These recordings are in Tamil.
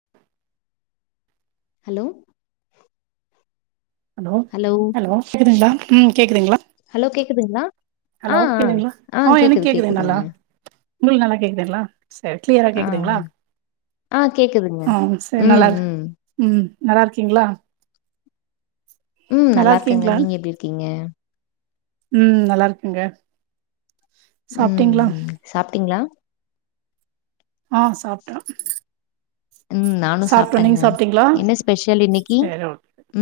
[inaudible] ஹலோ ஹலோ ஹலோ கேக்குதுங்ளா ம் கேக்குதுங்ளா ஹலோ கேக்குதுங்ளா ஹலோ கேக்குதுங்ளா ஆ எனுக் கேக்குதுங்க நல்லா உங்குள் நல்லா கேக்குதுங்ளா செரி கிளியரா ஆ கேக்குதுங்ளா ஆ கேக்குதுங்க அம் சே ம் நல்லாருக் ம் ம் நல்லார்க்கீங்ளா ம் நல்லார்க்கங்க இருக்கீங்களா நீங்க எப்டி இருக்கீங்க ம் நல்லார்க்கேங்க சாப்ட்டீங்ளா சாப்ட்டீங்ளா ஆ சாப்ட்டே ம் நானு சாப்ட்டேங்க சாப்ட்டீங்களா என்ன ஸ்பெஷல் இன்னைக்கி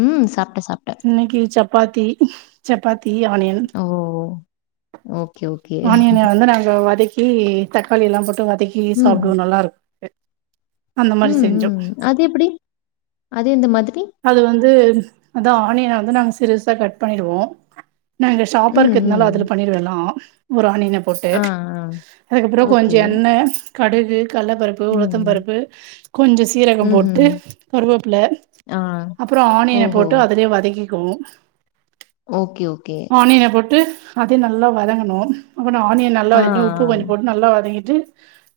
ம் சாப்ட்டே சாப் இன்னைக்கி சப்பாத்தி சப்பாத்தி ஆனியன் ஓ ஓகே ஓகே ஆனியனே வந்து நாங்க வதக் கி தக்காளி எல்லாம் போட்டு வதக்கி ம் சாப்டுவோ நல்லாருக்கு ம் ம் அது எப்டி அது எந்த மாதிரி அது வந்து அதா ஆனியன வந்து நாங்க சிறுசா கட் பண்ணிடுவோ நா இங்க ஷாப்பர் ம் ம் இக்கத்னால அதுல பண்ணிடுவே எல்லா ஒரு ஆனியனேப் போட்டு ஆ ஆ அதுக்கப்றோ ஓகே கொஞ்சோ எண்ணெ கடுகு கல்ல பருப் ப்பு ம் உளுத்தம் பருப்பு கொஞ்சோ சீரகம் ம்ஹும் போட்டு கருவேப்ல ஆ அப்றோ ஆனியன ஓஹோ போட்டு அதுலயே வதக்கிக்கோனு ஓகே ஓகே ஆனியன போட்டு அது நல்லா வதங்கணு அப்ப ஆனியன் நல்லா ஆ வதங்குன ஒடனே உப்பு ஆ கொஞ்சோ போட்டு நல்லா வதங்கிட்டு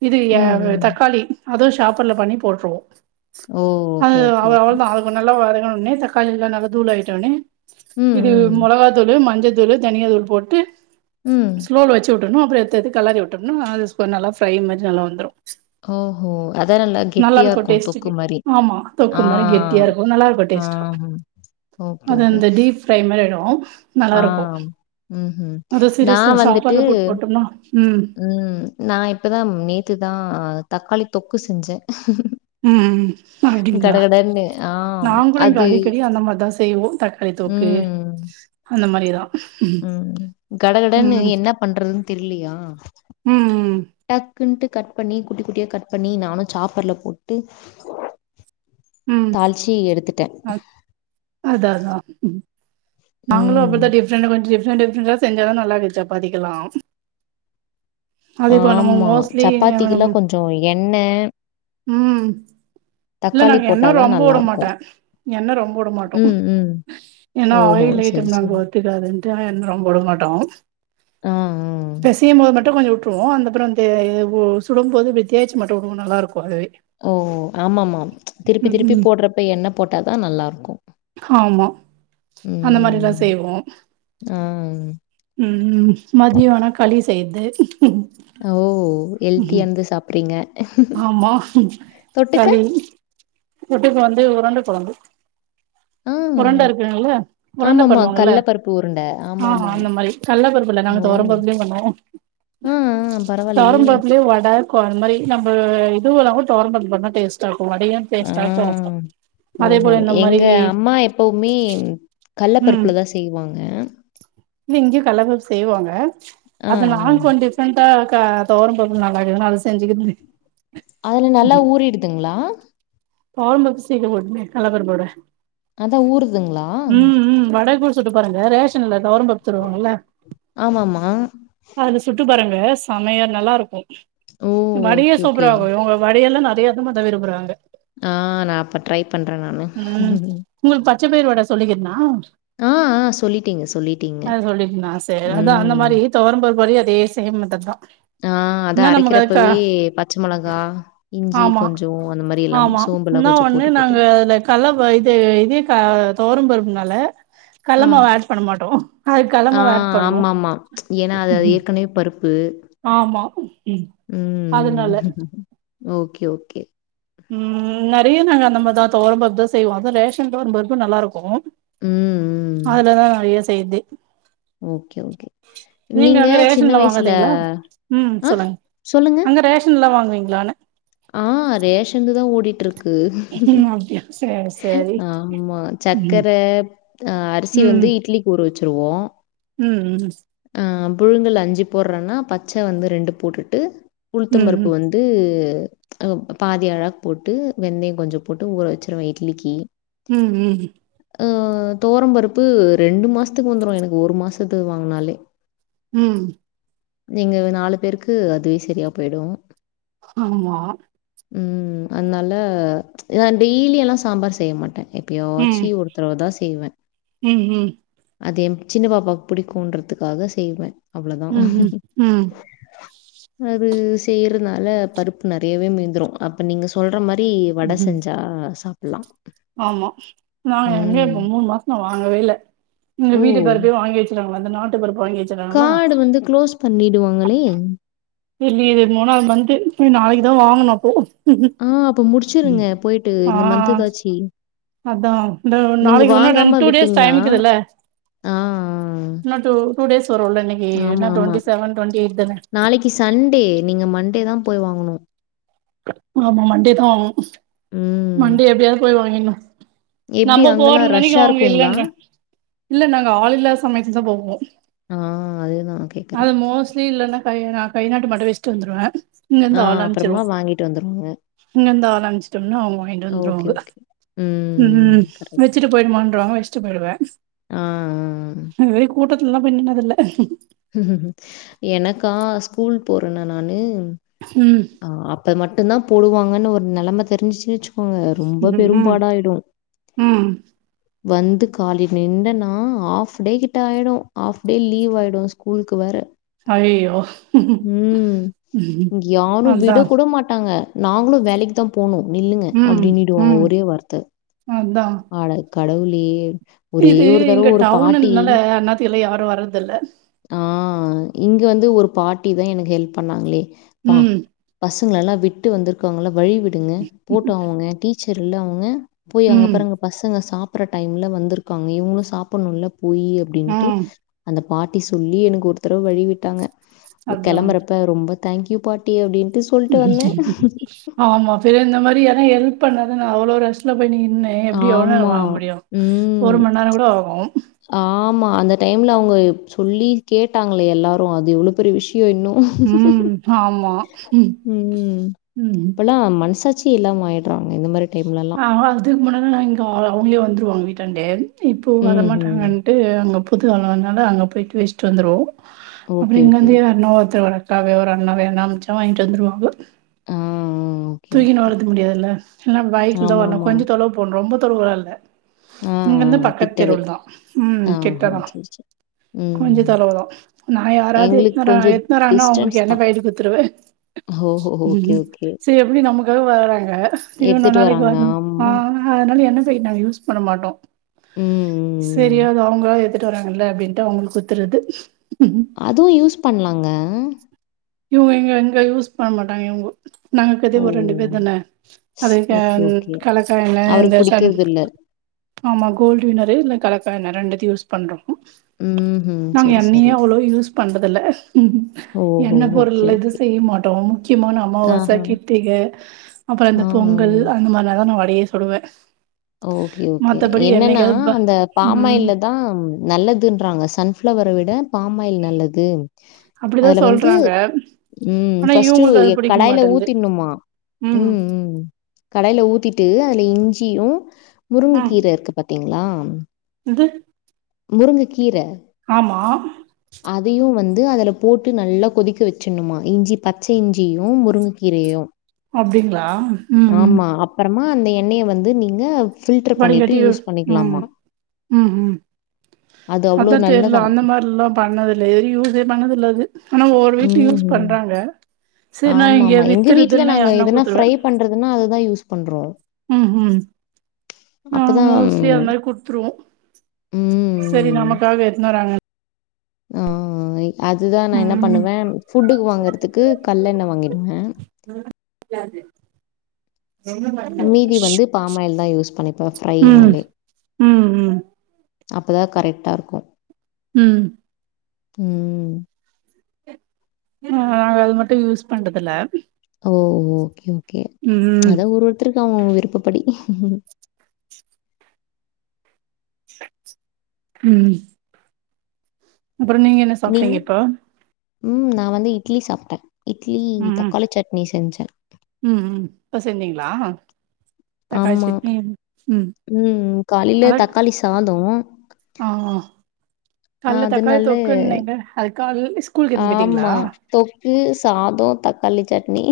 இது எ ம் ம் தக்காளி அதுவு ஷாப்பர்ல பண்ணி போட்ருவோ ஓ! அ ஓகே, ஓகே, அது ஓகே. அவ்ளதா அவ் நல்லா வதங்குனொனன்னே தக்காளில்லா நல்லா தூள் ஆயிட்டோனே ம், இது ம், மொளகா தூளு மஞ்சத்தூளு தனியா தூள் போட்டு ம் ஸ்லோல வெச்சு விட்ரனு அப்றோ எடுத்து எடுத்து கெலரி விட்ரணு அது நல்ல ஃப்ரை மாரி நல்லா வந்துரு ஓஹோ அதா நல்லா கெட்டியா இருக்கு தொக்கு டேஸ்ட்டுக்கு மாரி ஆமா தொக்கு ஆ மாரி கெட்டியா இருக்கு நல்லா இருக்கு ஆ டேஸ்ட்டு அது அந்த டீப் ஃப்ரை மாரி ஆயிடு ஆ, நல்லாருக்கு ம்ஹ்ம். இந்த சீரிஸ் ந நான் வந்துட்டு சாப்பர்ல போட்டு போட்டுமா ம் நா இப்பதா நேத்துதா தக்காளி தொக்கு செஞ்சே ம் ம் அப்டிங்களா ஆ நாங்களு இங்க அது அடிக்கடி அந்த மாரிதா செ செய்வோ தக்காளி தொக்கு ம், அந்த மாரிதா ம் கடகடனு ம் என்ன பண்றதுனு தெர்லயா ம் டக்குன்ட்டு கட் பண்ணி குட்டி குட்டியா கட் பண்ணி நானு சாப்பர்ல போட்டு ம் தாள்ச்சி எடுத்துட்டே அதா அதா நாங்களு ம். அப்டிதா டி என்ன கொஞ்ச டிஃப்ரண்ட் டிஃப்ரண்டா செஞ்சாதா நல்லாருக்கு சப்பாத்திகெல்லா நம்ம ஆமா மோஸ்ட்லி சப்பாத்திக்கெல்லா கொஞ்சொ எண்ணெ ம் இல்ல தக்காளி நாங்க போட்டா எண்ணெ தான் ரொம்ப உடமாட்டே நல்லாருக்கும். எண்ணெ ரொம்ப உடமாட்டோ ம், ம். ஏனா ஓஹோ! ஆயில் சரி, ஐட்டம்லா நமக்கு சரி. ஒத்துக்காதுன்ட்டு எண்ணெ ரொம்ப உடமாட்டோ ஆ, ஆ. பெஸ் செய்யும்போது மட்டு கொஞ்சோ உட்டுருவோ அந்தப்றோ வந்து இது சுடும்போது இப்டி தேச்சி மட்டு உடுவோ நல்லாருக்கு அதுவே ஓ ஆமாமா திருப்பி ம் திருப்பி ம் போட்றப்ப எண்ணெ போட்டாதா நல்லாருக்கு ஆமா அந்த மாரிலா ம். செய்வோ ஆ. ம் மதிய ஆனா களி செய்யற்து ஓ ஹெல்த்தியான்து சாப்றீங்க ஆமா களி தொட்டுக்க வந்து உரண்ட கொழம்பு உ உரண்ட இருக்குங்கள உரண்ட பண்ணுவாங்கல கடல பருப்பு உருண்ட. ஆ ஆமாமா. அந்த மாரி கல்ல பருப்பு இல்ல ஓ! நாங்க தொவரம் பருப்புலயே பண்ணுவோ ஆ, ஆ. பரவாயில்லயே! தொவரம் பருப்புலயே வட அந்த மாரி நம்ப இதுவு இல்லாம தொவரம்பருப்பு பண்ணா டேஸ்டா இருக்கு வடயு ஆ. டேஸ்டா இருக்கு ஓஹோ எங்க அம்மா எப்பவுமே கல்ல பருப்புல தா செய்வாங்க இங்க இங்கயு கல்ல பருப்பு செய்வாங்க ஆ, அத ஆ. ஆண் கொண்டு இந்த க தொவரம்பருப்பு நல்லாருக்குதுனு அத செஞ்சுக்கிறது அதுல நல்லா ஊறிடுதுங்களா பாவம்பாத்து [unintelligible] கல்லபருப்பொட அதா ஊறுதுங்களா ம் ம் வட கூ சுட்டு பாருங்க ரேஷன்ல தொவரம்பருப்பு தருவாங்கல ஆமாமா அதுல சுட்டு பாருங்க செம்மயா நல்லாருக்கு ஓ வடயே ஓகே ஓகே சூப்பராக்கு இவங்க வடயெல்லா நெறையதுமாதா விரும்புறாங்க ஆ நா அப்ப ட்ரை பண்ற நானு ம் உங்களுக்கு பச்ச பயிர் வட சொல்லிக்கேர்னா ஆ ஆ சொல்லிட்டீங்க சொல்லிட்டீங்க அத சொல்லிக்கனா சேரி அதா அந்த ம் மாரி தொவரம் பருப்பு வரயு அதே சேம் மெத்தேட் தா ஆ அத என்ன நமக்கு அதுக்கா அரைக்கிறப்பவே பச் ச்ச மொளகா இஞ்சி ஆமா கொஞ்சோ அந்த மாரி எல்லா சோம்பு எல்லா கொஞ்சோ போட்டு போட்டு நல்லா வ இது இது க தொவரம் பருப்புனால கல்ல ஆ மாவு ஆட் பண்ண மாட்டோ அதுக் கல்ல ஆ மாவு ஆட் பண்ணு ஆமாமா ஏன்னா அது ஏற்கனவே பருப்பு ஆமா ம் அதனால ஓகே ஓகே ம் நெறைய நாங்க அந்த மாரிதா தொவரம்பருப்பு தா செய்வோ அதுவு ரேஷன் தொவரம்பருப்பு நல்லா இருக்கு ம் ம் அதுலதா [unintelligible] செய்றதே ஓகே ஓகே நீங்க அங்க சின்ன ரேஷன்ல வயசுல வாங்காதீங்களா ஆ சொல்லுங்க ரேஷன்லா வாங்குவீங்களானே ஆ ரேஷன்ல தா ஓடிட்டு இருக்கு ம் அப்டியா சேர் ஆமா சக்கர ஆ அரிசி ம் வந்து இட்லிக்கு ஊற வெச்சிருவோ ம் ம் ஆ புழுங்கல் அஞ்சு போட்றேன்னா பச்ச வந்து ரெண்டு போட்டுட்டு ம் ம் உளுத்தம்பருப்பு வந் து பாதி அளக் போட்டு வெந்தயோ கொஞ்சோ போட்டு ஊற வெச்சிருவ இட்லிக்கி ம் ம் ஆ தொவரம்பருப்பு ரெண்டு மாசத்துக்கு வந்துரு எனக்கு ஒரு மாசத்துக்கு வாங்குனாலே ம் நீங்க நாலு பேருக்கு அதே செரியா போய்டு ஆமா ம் அதுனால நா டெய்லி எல்லா சாம்பார் செய்ய மாட்டே ம் எப்பயாச்சி ஒரு தடவ தா செய்வே ம் ம் அதே எம் சின்ன பாப்பாவுக்கு புடிக்குன்றதுக்காக செய்வே ம் ம் ம் அது செய்யறனால பருப்பு நெறையாவே மீந்திரு அப்ப நீங்க சொல்ற மாரி வட ம் செஞ்சா சாப்பில்லா ஆமா நாங்க எங்க இப்ப மூணு மாசோ வாங்கவே இல்ல எங்க ஓ வீட்டுக்காரு வாங்கி வெச் க்கிறாங்க அந்த நாட்டு பருப்ப வாங்கி வெச் காடு வந்து குளோஸ் பண்ணிடுவாங்களே [unintelligible] இது மூணாவ்து மன்த்து பேய் நாளிக்கிதா வாங்கனு அப்போ ஆ அப்ப ம். முடுச்சுருங்க போயிட்டு ஆ இந்த மந்த்து எதாச்சி அதா இந்த நாளிக்கி உன்னா ரெண் டூ டேஸ் விட்டிங்கன்னா டைமிக்குதுல்ல ஆ ஆ. என்ன தூ டூ டேஸ் வருல்ல இன்னிக்கி ஆமா என்ன ஆமா டுவெண்டி செவன் டுவெண்டி எய்ட் தான நாளைக்கு சண்டே நீங்க மண்டே தா போய் வாங்கணு ஆமா மண்டே தா வாங்னு ம் மண்டே எப்டியாவ்து போய் வாங்கின்னு எப்படி நம்ம அங்கெல்லாம் போறோன்னனைக்கி ரஷ்ஷாக அவங்க இருக்குங்களா இல்லங்ங்க இல்ல நாங்க ஆள் இல்லா சமயத்துதா போவோ ஆ அதுதான் கேட்குறேன் அது மோஸ்ட்லி இல்லன்னா கை நா கை நாட்டு மட்டு வெச்சுட்டு வந்துருவே இங்கருந்து ஆ அப்றமா வாங்கிட்டு வந்துருவாங்க இங்கந்து ஆளம்ச்டோம்னா அவங்க வாங்கிட்டு வந்துருவாங்க ஓகே. ம் வெச்சுட்டு போய்டுமான்றாங்க வெச் ச்சு போய்டுவ அ அ அ [unintelligible] கூட்டத்துல்லா பேய் நின்னதில்ல எனக்கா ஸ்கூல் போறனா நானு ம் அ அப்ப மட்டுந்தா போடுவாங்கன்னு ஒரு நெலம தெரிஞ்சிச்சுன்னு வச்சுக்கோங்க ரெம்ப ம் ம் பெரும்பாடாயிடு ம் வந்து காலே நின்டன்னா ஆஃப் டே கிட்ட ஆயிடு ஆஃப் டே லீவாயிடு கூல்க்கு வேற அய்யயோ ம் யாரு அதா விட கூட மாட்டாங்க நாங்களு வேலக்கி தா போணு நில்லுங்க ம் அப்டின்னிடுவாங்க ஒரே வார்த்த ம் அதா அட கடவுளே ஒரே இது ஒரு இங்க தடவ ஒரு பாட்டி டவுனுன்னால அண்ணாத்த எல்லா யாரு வரதில்ல ஆ இங்க வந்து ஒரு பாட்டி தா எனக்கு ஹெல்ப் பண்ணாங்களே ப்பா ம் பசங்களலா விட்டு வந்துருக்காங்கல்ல வழி விடுங்க போட்டு அவங்க டீச்சர் இல்ல அவங்க போய் ம் அங்கப்பாருங்க பசங்க சாப்டுற டைம்ல வந்திருக்காங்க இவங்களு சாப்டணுல்ல நில்லு அப்டின்ட்டு ம் அந்த பாட்டி சொல்லி எனக்கு ஒருதடவ வழி விட்டாங்க அதா கெளம்பறப்ப ரொம்ப தேங்க்யூ பாட்டி அப்டின்ட்டு சொல்ட்டு வந்தே ஆமா செரி இந்த மாரி யாருனா எல்ப் பண்ணாதா நா அவ்ளோ ரஸ்ல போய் நின்னே எப்டி எவ்ளோ நேரோ ஆமா. வாங்க முடியு ஒரு ம். மண் நேரோ கூட ஆகு ஆமா அந்த டைம்ல அவங்க சொல்லி கேட்டாங்களே எல்லாரு அது எவ்ளோ பெரிய விஷயோ இன்னு ம் ஆம் ம் இப்பல்லா மனசாட்சியே இல்லாம ஆய்ட்றாங்க இந்த மாரி டைம்லலாம். அ அதுக்கு முன்னனா நா இங்க அவங்களே வந்துருவாங்க வீட்டாண்டே இப்போ ம்ஹ்ம். வரமாட்டாங்கன் அங்க புது [unintelligible] அங்க போயிட்டு வச்சிட்டு வந்துருவோம் ஓகே, அப்பறம் ஓகே. இங்கந்து [unintelligible] க்காக ஒரு அண்ணா வேணா அனுச்சா வாங்கிட்டு வந்துருவாங்க அ அ அ தூக்கின்னு வரதுக்கு முடியாதுல்ல இல்லா பைக்ல தா வரணு ஆமாமா. கொஞ்சோ தொலைவு போணும் ரொம்ப தொலைவுல இல்ல ஆ, இங்க ஆ இருந்து கிட்டவே. பக்கத்தெருவுல தா ம் ஆஹா, கிட்டதா சரி, சரி. கொஞ்சோ ம். தொலைவு தா நா யாராவது எங்களுக்கு எத்துனு கொஞ்சம் எத்துனுவறாங்கனா அவங்களுக்கு என்ன பாக்கெட் குடுத்துருவே ஓ ஓகே ஓகே எப்டி நமக்காக வராங்க [unintelligible] எடுத்துட்டு நாளைக்கு வராங்க. அ ஆமா. அதனால எண்ண பாக்கெட் நாங்க யூஸ் பண்ண மாட்டோ ம், சரி ம், ம். அது அவங்களா எடுத்துட்டு வராாங்கல்ல அப்டின்ட்டு அவங்களுக்கு குத்துறது அதுவும் யூஸ் பண்ணலாங்க இவங்க இங்க எங்க யூஸ் பண்ண மாட்டாங்க இவங்க நாங்க ஓ! இருக்றது ஒரு ரெண்டு பேர் தான அதுக்கு ஓகே, ஓகே. கலக்க என்ன இந்த அவருக்கு ச பிடிக்கிறது இல்ல. ஆமா கோல்டு வின்னரு இல்ல கலக்கா எண்ண ரெண்டுத்தையும் யூஸ் பண்றோ ம்ஹ்ம். நாங்க சரி, எண்ணையே சரி. அவ்ளோ யூஸ் பண்றதுல ஓஹோ! Okay, okay. செய்ய மாட்டோ முக்கியமான அமாவாசை ஆஹா. கிர்த்திக அப்பறம் அந்த ஆ, ஆ. பொங்கல் அந்த மாரில தா நா வடையே சுடுவே ஓகே ஓகே மத்தபடி என்னன்னா என்னைக்காவது ப அந்த ம் பாமயில்ல தான் நல்லதுன்றாங்க சன்ஃப்ளவர விட பாமாயில் நல்லது அப்படிதா அதுல வந்து சொல்றாங்க ம் ஆனா ஃபஸ்ட்டு இவுங்களுக்கு அது புடிக்க கடாய்ல மாட்டேன்து ஊத்திட்னுமா ம் ம் கடாய்ல ஊத்திட்டு அதுல இஞ்சியு முருங்க ம் கீர இருக்கு பாத்தீங்களா இது முருங்க கீர ஆமா அதையு வந்து அதில போட்டு நல்லா கொதிக்க வச்சணுமா இஞ்சி பச்ச இஞ்சியு முருங்க கீரையு அப்டிங்ளா ம் ம் அப்பறமா அந்த எண்ணெய வந்து நீங்க ஃபில்டர் வடி பண்ணிட்டு கட்டி யூஸ் ம் பண்ணிக்கலாமா. ம் ம் அது அவ்ளோ அதா தெர்ல நல்லதாம். அந்த மாரில்லா பண்ணதுல்ல எது யூசே பண்ணதுல்ல அது ஆனா ஒவ்வொரு வீட்ல யூஸ் ம்ஹ்ம். பண்றாங்க சரி நா இங்க ஆமாமா எங்க வீட்ல வித்துருதுல்லா நாங்க யாருன்னா எதனா குடுத்துருவே ஃரை பண்றதுன்னா அதுதா யூஸ் பண்றோ ம்ஹூம் நாங்க மோஸ்ட்லி அந்த மாரி குட்த்துருவோ சரி ம். நமக்காக எட்ன்னு வராங்க ஆ அதுதா நா என்ன ம் பண்ணுவ ஃபுட்டுக்கு வாங்கறதுக்கு கட்லெண்ண வாங்கிடுவ [inaudible] மீதி வந்து பாம் ஆயில் தான் யூஸ் பண்ணிப்பேன் ம் ஃப்ரைனாலே. ம் ம் அப்பதா கரெட்டா இருக்கு ம் ம் நாங்க அது மட்டு யூஸ் பண்டதுல ஓ ஓகே ஓகே அதா ஒரு ஒருத்தருக்கு அவங்கவங்க விருப்பப்படி ம் அப்புறோ நீங்க என்ன நீங்க? சாப்ட்டீங்க இப்போ ம் நா வந்து இட்லி சாப்ட்ட இட்லி ம் ம் தக்காளி சட்னி செஞ்ச ம் ம் இப்ப செஞ்சீங்ளா தக்காளி ஆமா. சட்னி ம் ம் காலைல அதா தக்காளி சாதோ ஆ கால்லே தக்காளி அதனால தொக்குன்னீங்க அதுக்கால்லே ஆமா தொக்கு சாதோ தக்காளி சட்னி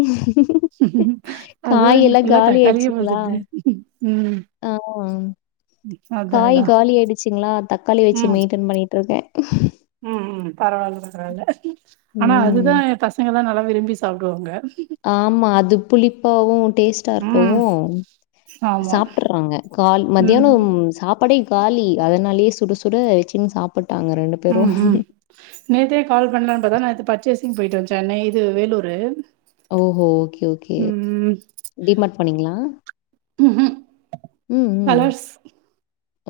அதுவா காயெல்லா இன்னைக்கு ஃபுல்லா காலி தக்காளியே ஆய்ட்ச்சிங்ளா போல்துது ம் ஆ அதா காய் அதா காலி ஆய்டுச்சுங்ளா தக்காளி வச்சு ம் மெய்ன்டென் பண்ணிட்ருக்க ம் ம் பரவால்ல பரவால்ல ஆனா அதுதா ம். பஸ் சங்கல்லா நல்லா விரும்பி சாப்டுவாங்க ஆமா அது புளிப்பாவு டேஸ் டா ம் இருக்கவு ஆமா சாப்டுறாங்க கால் ம் மத்தியானம் சாப் பாடே காலி அதனாலயே சுட சுட வச்சுன்னு சாப்பிட்டாங்க ரெண்டு ம் ம் நேத்தே கால் பண்லான் பாத்தா நேத்து பர்ச்சேசிங் போய்ட்டு வந்த நே இது வேலூரு ஓஹோ ஓகே ஓகே ம் டிமார்ட் போனீங்களா ம்ஹூம் ம் ம்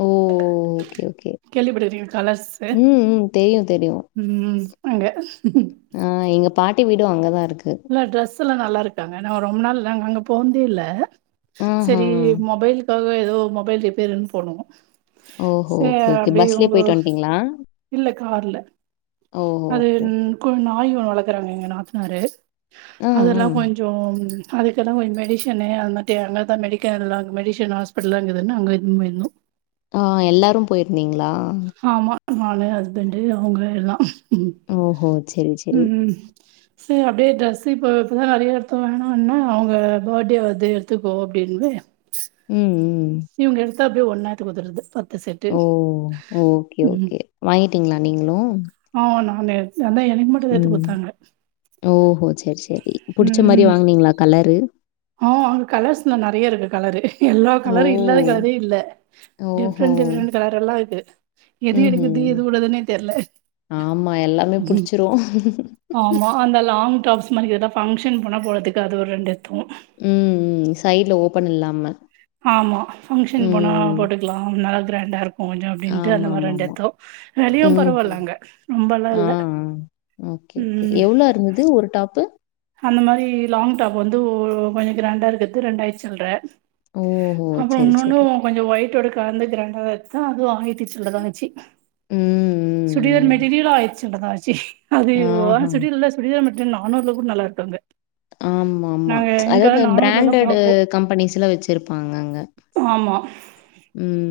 ஓ ஓகே ஓகே கேள்விப்பட்டுருக்கீங்க கலர்ஸ்சு ம், ம். தெரியும், தெரியும். ம் அங்க ஆ எங்க பாட்டி வீடு அங்கதா இருக்கு ல ட்ரெஸ் எல்லா நல்லா இருக்காங்க நா ரொம்ப நாள் நா அங்க போன்தே இல்ல ஆஹா! சரி மொபைல் இதுக்காவே எதோ மொபைல் ரிப்பேருன் போனோ ஓஹோ ஓகே ஓகே பஸ்லே போயிட்டு வன்ட்டிங்களா இல்ல கார்ல. ஓஹோ ஓகே ஓகே குன் நாய் ஒன் வளக்கறங்க எங்க நாத்தனாரு ஆ, ஆ. அதெல்லா கொஞ் சோ அதுக்கெல்லா கொஞ்சோ மெடிஷன்னு அது மட்டு [unintelligible] தா மெடிக்கனல்லா மெடிஷன் ஹாஸ்ப படலாங்குதுன்னு அங்க இத்துன்னு போயிருந்தோ ஆ எல்லாரு போயிருந்தீங்களா ஆமா நானு ஹஸ்பண்டு அவங்க எல்லா ஓஹோ! சரி, சரி. ம் சேர் அப்டே ட்ரெஸ்ஸு இப்ப இப்ப தா நறையா எடுத்தோ வேணான்ன அவுங்க பர்டே வருது எடுத்துக்கோ அப்டின்னுவே ம் ம். சீமுடி எடுத்தா அப்டியே ஒன் நேரத்துக்கு ஒதருது த்த செட்டு ஓ! ஓகே, ம் ஓகே. வாங்கிட்டீங்களா நீங்களும்? ஆ வோ நானே எத் அதா எ ம் ஓஹோ செர் சேரி புடிச்ச மாரி ம் வாங்குனீங்களா கலரு ஆ அங்க கலர்ஸ்ல நறைய இருக்கு கலரு எல்லோ ஓ! கலரு இல்லாத கலரே இல்ல ஓஹோ! டிஃப்ரெண்ட் டிஃப்ரெண்ட் கலரெல்லா இருக்கு எது ம்ஹ்ம். எடுக்கது எது விடதுன்னே தெர்ல ஆமா எல்லாமே புடிச்சிரு ஆமா அந்த லாங் டாப்ஸ் மாரி எதன்னா ஃபங்க்ஷன் போனா போடறதுக்கு அது ஒரு ரெண்டு எத்தோ ம் ம் சைடுல ஓபன் இல்லாம ஆமா பங்க்ஷன் போனா ம். போட்டுக்கலா நல்லா கிராண்டா இருக் கொஞ்சோ அப்டின்ட்டு அந்த மாரி ரெண்டு ஆமாமாமா. எத்தோ வெளயூ ம். பரவால்ல அங்க ரொம்பலா ஆ இல்ல ஆ ஓகே ஓகே ம் எவ்ளோ இருந்துது ஒரு டாப்பு அந்த மாரி லாங் டாப் வந்து ஒ கொஞ்சோ கிராண்டா இருக்கர்து ரெண்டாயிர சில்ற ஓஹோ! அப்பறோ சரி உன்னொன்னு சரி. கொஞ்சோ ஒயிட்டோடு கலந்து கிராண்ட்டா தா எடுத்தோ அதுவு ஆயிரத்தி சில்றதா ஆச்சி ம் ம் சுடிதார் ம். மெட்டீரியல் ஆயிரத்தி சில்றதா ஆச்சி அது ஆஹா! [unintelligible] சுடிதார் மெட்ரியல் நணூர்ல கூட நல்லா இருக்கு அங்க ஆமாம்மா நாங்க அதாவது இங்கலாம் பிராண்டடு பாப்போம். கம்பனிஸ்ல வெச்சிருப்பாங்க அங்க ஆமா ம்